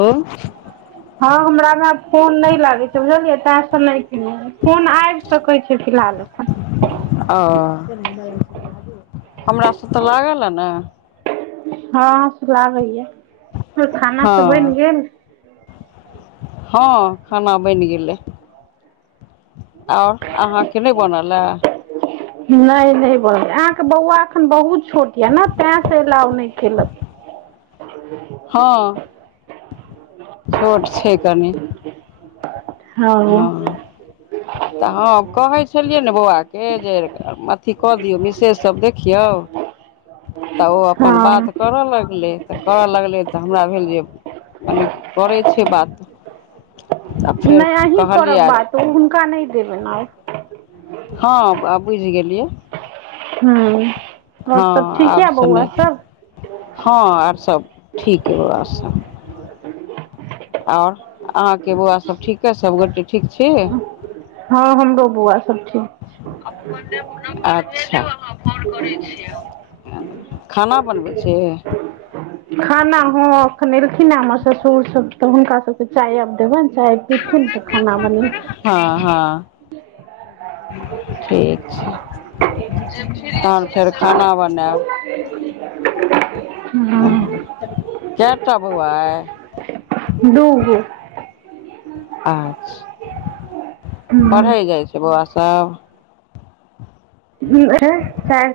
ओ। हँ हमरा में आब फोन नहि लागै छै बुझलियै तेयसँ नहि केलै। फोन आइब सकै छै फिलहाल अखन। ओँ हमरा सँ तऽ लागल ए ने। हँ अहाँ सँ लागैया खाना सब बनि हँ गेल। हँ खाना बनि गेलै। अओर अहाँके नहि बनलेए। नहि नहि बनलेए अहाँके बौआ एखन बहुत छोट या नऽ तेए से। प्लाऊ नहि खेलक। हँ छोट छै कनि। हँ। तऽ हँ कहै छलियै ने बौआके जे अथी कऽ दियौ मिसेज सब देखियौ। तऽ ओ अपन हँ बात करऽ लगलै। तऽ करऽ लगलै तऽ हमरा भेल जे कनि करै छै बात। आ फेर नहि अहीं कहलियै करब आज बात ओ हुनका नहि देबेन आब। हँ आब बुझि गेलियै। हूं आओर हँ सब ठीक यऽ आबसँ बौआ नहि सब। हँ आर सब ठीक अय बउआ सब। अओर अहाँ के बौआ सब ठीक एय सबगोटे ठीक छी। हँ हमरो बौआ सब ठीक अपन नम्बर भेजू अहाँ फोन करै छियै हम अच्छा। खाना बनबै छि? खाना हँ एखन एलखिन हमर ससुर सब तऽ हुनका सबके चाय आब देबनि चाय पीथिन। खाना बनेबै। हँ हँ। ठीक [unintelligible] तहन फेर खाना बनेब। हँ कै टा बौआ अय। दू गो। अच्छा पढ़ै जाइ छै बौआ सब। नहि चारि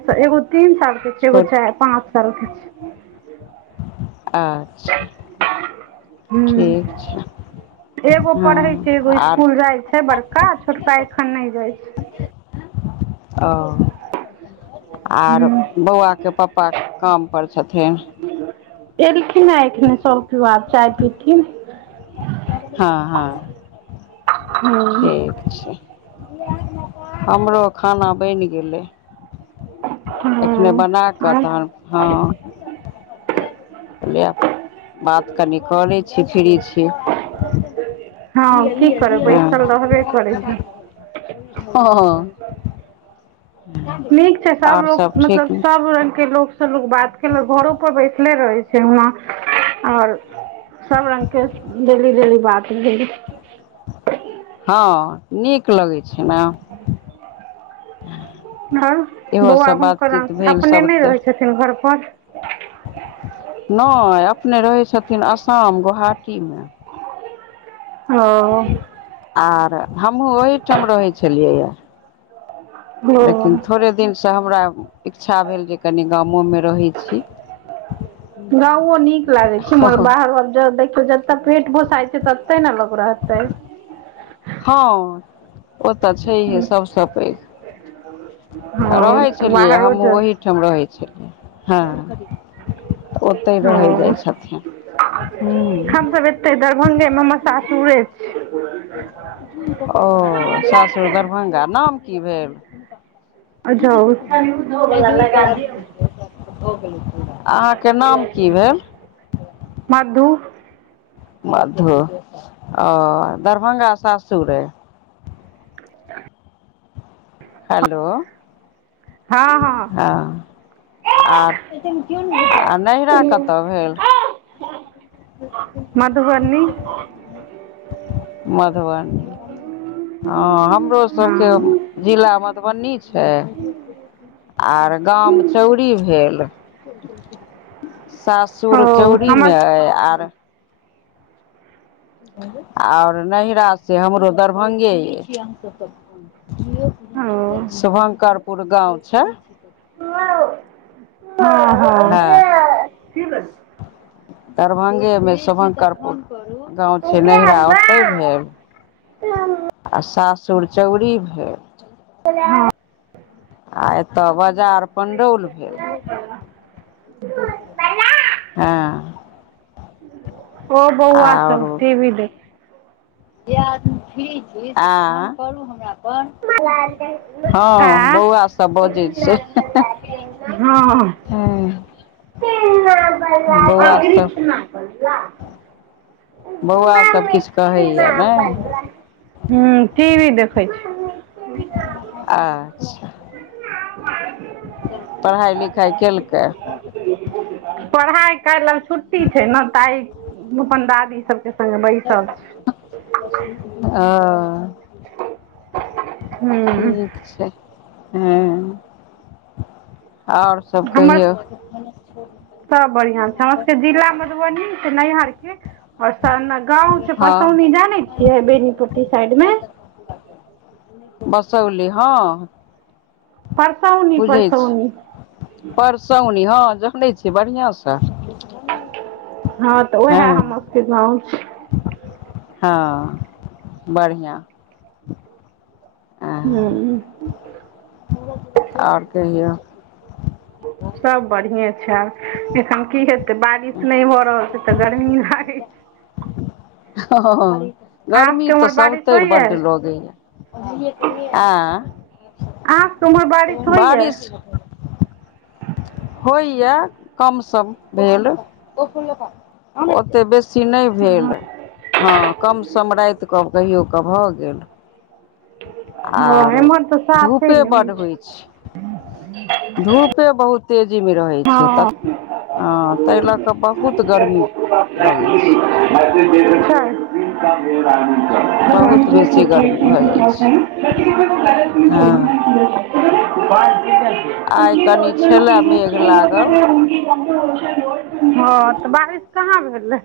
साल एगो तीन साल के छै एगो चाइ छोट पाँच साल के छै। अच्छा हूँ ठीक छै। एगो हँ पढ़ै छै एगो आर स्कूल जाय छै बड़का छोटका एखन नहि जाय छै। ओँ आर हूँ बौआके पप्पा काम पर छथिन। एलखिन है एखने सब कियो आब चाय पीथिन। हँ हँ हूँ ठीक। अच्छा हमरो खाना बनि गेलै। एखने हँ बना कऽ आर तहन फा कहलियै बात कनि कऽ लय छी फ्री छियै। हँ की करबै बैसल रहबे करै छै हँ हँ। [unintelligible] नीक छै सब आओर लोक मतलब ठीक ने सब रंग के लोक बात केलक घरो पर बैसले रहे छै हुआँ ओर। सब रंगके डेली डेली बात भेल। हँ नीक लगै छै ने। आर इहो बौआ सब हुनकर बातचीत भेल अपने सब नहि तऽ रहैत छथिन घर पर। नहि अपने रहै छथिन असाम गोहाटीमे। हां ओ। आर हमहुँ ओहि ठाम रहे छलियै य। ओ लेकिन थोड़े दिनसँ हमरा इच्छा भेल जे कनि गामोमे रहै छी। गाँवो नीक लागै छै हँ मगर बाहरहर देखियौ जतऽ पेट पोसाइत छै ततऽ। तै न लोक रहतै। हँ ओ तऽ छैहे सभसँ पैघ। हँ रहै तऽ छलियै बाहरो हमहूँ जे ओहीठाम रहै छलियै हँ। [unintelligible] ओतहि हँ रहय जाइ छथिन हूं। एतै दरभंगे मे हमर सासुरे छै। ओ सासुर दरभंगा नाम की भेल। जाउ [unintelligible] नाम की भेल [unintelligible] मधु। मधु और दरभंगा सासुर अइ। [inaudible] हेलो। हँ हँ आ आ नहिरा कतय भेल। [unintelligible] मधुबनी। मधुबनी हँ हमरो सबके। हँ जिला मधुबनी छै आर गाम चौरी भेल। ओ सासुर चौरी हमर मे अय आर। आओर नैहरा से हमरो दरभंगे यइ। ओ शुभंकरपुर गाँव छै। हँ हँ। [unintelligible] हँ दरभंगेमे शुभंकर। गाँव छै नैहरा ओतहि भेल। आ सासुर चौड़ी भेल। हँ [unintelligible] आ एतऽ बजार। पंडौल भेल हँ। ओ बौआ सभ टीभी देख। जे आदमी फ्री छी ऍं से फोन करू हमरा पर [unintelligible] आँ सब बजै हँ। हूँ। सब [inaudible] बौआ सभ किछ कहैए नै। हूँ टीवी देखै छै। अच्छा [inaudible] पढ़ाइ लिखाइ केलकै। पढ़ाइ काल्हि आब छुट्टी छै ने तऽ आइ अपन दादी सबके। संगे बैसल छी ओ। हूँ ठीक छै। हूँ आओर। हमर अ [unintelligible] सब बढ़ियां छै, साउस के जिला मधुबनी ने छै नैहरके आओर सब ने गाँंव छै हँ परसौनी जाने छियै बेनीपुट्टी साइड में। मसौली हँ। परसौनी बुझै छी परसौनी। परसौनी हँ देखने छियै बढ़िआँसँ। हँ तऽ उएह हमर सबके गाँव छी। हँ बढ़िआँ। हूं। आओर कहियौ। सब बढ़िए छै एखन की हेतै तऽ बारिश नहि भ रहल छै तऽ गर्मी लागे छै। हं। अहाँ गर्मी सबके तऽ उम्हर बारिश सभतरि होइया बड लगैये, आँ आहाँके तऽ उमहर बारिश होईये। बारिश होइए, कम सम भेल, ओते बेसी सी नहि भेल, हँ कम सम रातिकऽ कहियो कऽ भऽ गेल। हँ आरो एमहर तऽ साफे नै होइ छै। धूपे बहुत तेजीमे रहै छै, हँ तऽ हँ ताहि लऽ कऽ बहुत गर्मी लगैत छै। [unintelligible] बहुत बेसी गर्मी भऽ जाइ छै [unintelligible] हँ। बार [unintelligible] आइ कनि छले मेघ लागल। हँ तऽ बारिश कहाँ भेलै।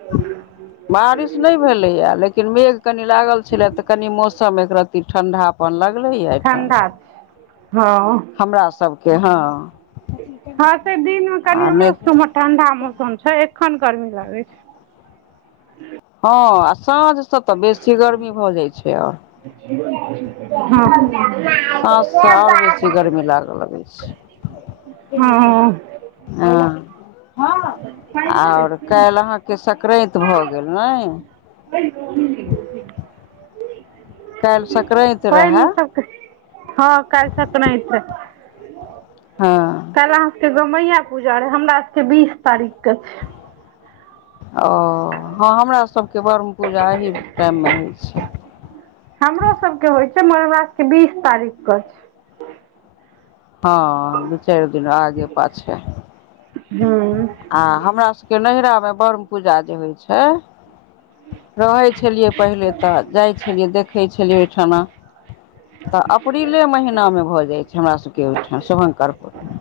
[inaudible] बारिश नहि भेलैए लेकिन मेघ कनि लागल छलै तऽ कनि मौसम एकरत्ती ठण्डा कनि लगलैये एहिठाम। ठण्डा हँ हमरा सबके हँ हँ से दिनमे कनि आ हमरो नहि सबके तऽ उमहर ठण्डा मौसम छै, एखन गरमी लगै छै। हँ आ साँझ से तऽ बेसी गर्मी भऽ जाइ छै आर। हँ [unintelligible] साँझसॅं आओर बेसी गरमी लागऽ लगै छै। हँ। हँ। ह आऔर काल्हि अहाँके संक्रैत भऽ गेल नै। [unintelligible] काल्हि संक्रैत पानि रहैं। ई सबके हँ काईल संक्रैत छय। हँ काल्हि अहाँ सबके गमैया पूजा रहे, हमरा सबके बीस तारीख क छै। ओ हँ हमरा सबके ब्रम्ह पूजा एहि टाइममे होइ छै। हमरो सबके होइ छै, मगर हमरा सबके बीस तारीख कऽ होय छै। हँ दू चारि दिन आगे पाछे। हूँ आ हमरा सबके नैहरामे ब्रह्म पूजा जे होइ छै। रहै छलियै पहिले तऽ जाइ छलियै देख देखै छलिय ओहिठना, तऽ अप्रीले च महिना मे भऽ जाइ छै हमरा सबके। के ओहींठा शुभ कर म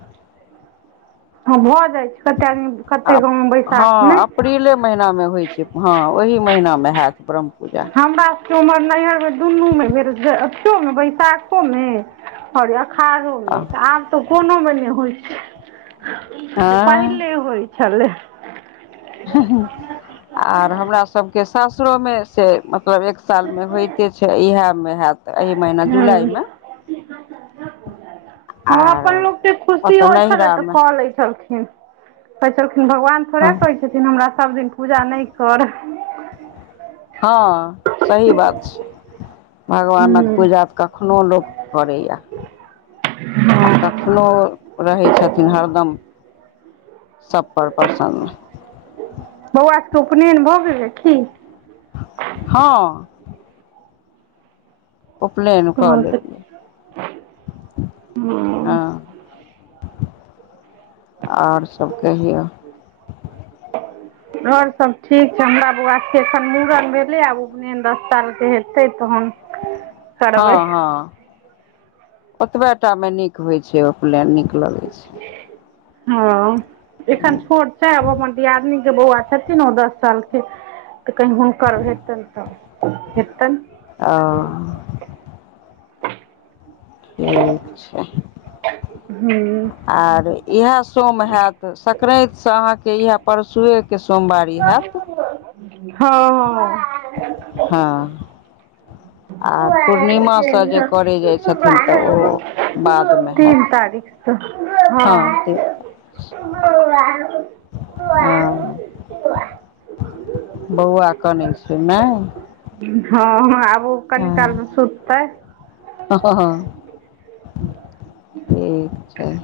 हँ भऽ जाइ छै कतेक आदमी, आ कतेक गाँव में हँ बैसाखमे। अप्रीले महिना में होइ छै। हँ ओहि महिनामे होयत ब्रझ हमरा सबके उमर नैहर मे दुनू मेर भेल जाए मे बैसाखो मे सार अषाढ़ोमे तऽ आब तऽ कोनो मे नहि होइ छै आँय पहिले होइ छलै। आर हमरा सबके सासुरो मे से मतलब एक साल मे होइत के छै इएह मे हयत एहि महीना हँ जुलाई मे हँ आर अपन लोकके खुशी ओतऽ होइत छलैन्ह ने त नैहरामे कऽ लै छलखिन। कहै छलखिन भगवान थोड़े हँ कहै छथिन, हमरा सब दिन पूजा नहि कर हँ सही बात छै भगवानक पूजा क कखनो लोक करे यैंए आ कखनो रहै छथिन हरदम सब पर बर्षा नु बौआ सभके उपनयन भऽ गेलै की। हँ उपलैन क तहन तऽ लेतय दऐ हँ। आओर सभ केहियौ। [inaudible] आओर सब ठीक छै, हमरा बौआके एखन मूड़न भेलैय, आब उपनयन दस सालके हेतै तहन [inaudible] करबै हँ-हँ ओतबे टा मे नीक होइ छै उपलैन, नीक लगै छै। हँ एखन छोट छै, आब हमरअपन दियादनी के बौआ छथिन ओ दस सालके, तऽ कहीँ हुनकर हेतनि तऽ हेतनि। आओ ठीक छै। हम्म आर इएह सोम हैत संक्रान्ति से अहाँके इएह परसुए के सोमवारी हैत। हँ-हँ हँ आर पूर्णिमासँ जे करै जाइ छथिन तऽ ओ बादमे हैत तीन तारीख। हँ हँ [unintelligible] बौआ कनय छै नहि। हाॅं- हाॅं आब उ कनि काल्हिमे हँ सुततै। हँ ठीक छैय,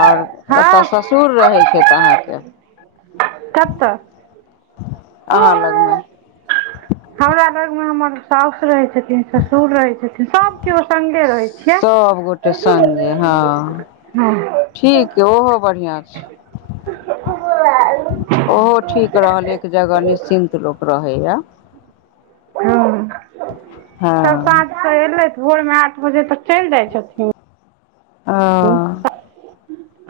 आर हँ ओतऽ सो सुर रहैय छैय त अहाँके कते अहाँ लगमे हमरा लग मे हमर साउस रहैय छथिन। ससुर रहैय छथिन सभ किओ संगे रहैय छियै। सभगोटे सङ्गे हँ हां ठीक य ओहो बढ़ियां छैय ओहो ठीक रहल एक जगह निश्चिन्त लोक रहै यऽ। हूॅं, हँ सब साँझ के एलै भोरमे आठ बजे तक चलि जाइ छथिन। ओह।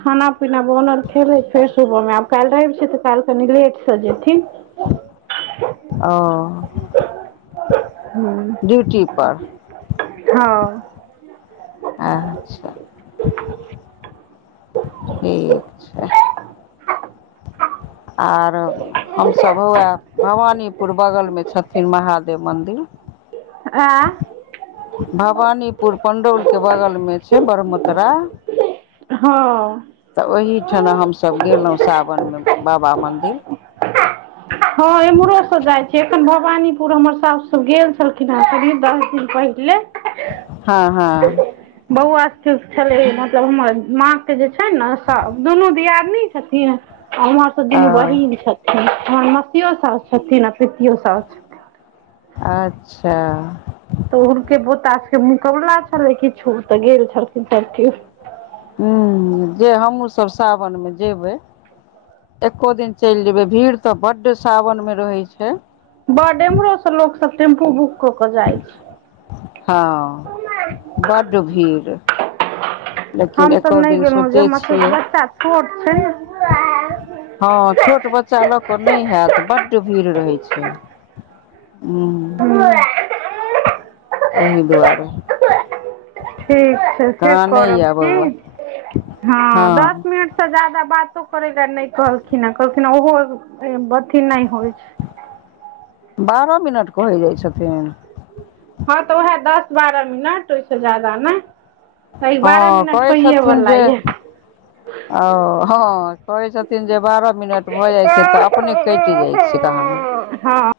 खाना-पीना बोनल खेलैय फेर सुबह मे काल्हि रैव छैय तऽ काल्हि कनि लेट से जेथिन। ओह हूॅं ड्यूटी पर हां अच्छा [inaudible] ठीक छैय। आरो। हमसभ उएह भवानीपुर बगलमे छथिन महादेव मन्दिर वएह भवानीपुर पणडौलके बगलमे छैय, बढ़मत्ररा हँ तऽ ओहिठना हमसब गेलहुँ सावन मे बाबा मन्दिर हां इम्हरो से जाय छैय। न भवानीपुर हमर सास सब गेल छलखिन हे करीब दस दिन पहिले। हां हां। बौआ स्थुत छलै मतलब हमर माँ के जे छैय नैय दुनू दियादनी छथिन आ उम्हर से दुनू ओ बहिन छथिन हमर मसियो सा छथिन अऽ पितियो साउस अच्छा तऽ हुनके पोता सब के मुकोबला छलै किछु तऽ गेल छलखिन सब किओ हूॅं, जे हमहुँ सब सावनमे जेबै एको दिन चलि जेबै भीड़ तऽ बड्ड सावन में रहैय छैय। बड्ड इमहरो से लोक सब टेम्पू बुक कऽ के जाइ छैय। हां बड्ड भीड़ लेकिन हमसभ एको नैय दिन गेलहुँ जे सोचै हमर सबके छियै बच्चा छोट छैय। हां छोट बच्चा लऽ कऽ नैय हयत बड्ड भीड़ रहै छैय। ह [inaudible] ओहि दुआरे ठीक छैय फेर कानै करब यए की बौआ हां हँ दस मिनट से ज्यादा बातो करै लैय नैय कहलखिन हे, कहलखिन ओहो अथी नैय होइ छैय। बारह मिनट कहै जाइ छथिन। हँ तऽ उहैऽ दस -बारह मिनट ओयसँ जादा नय। त इ हँ बारह मिनट कहै छथिन होइयेवला जे यैऽ। ओ हँ। कहै छथिन जे बारह मिनट भऽ जाइ छै तऽ अपने कइट जाइ छै कहाद्न्- हँ।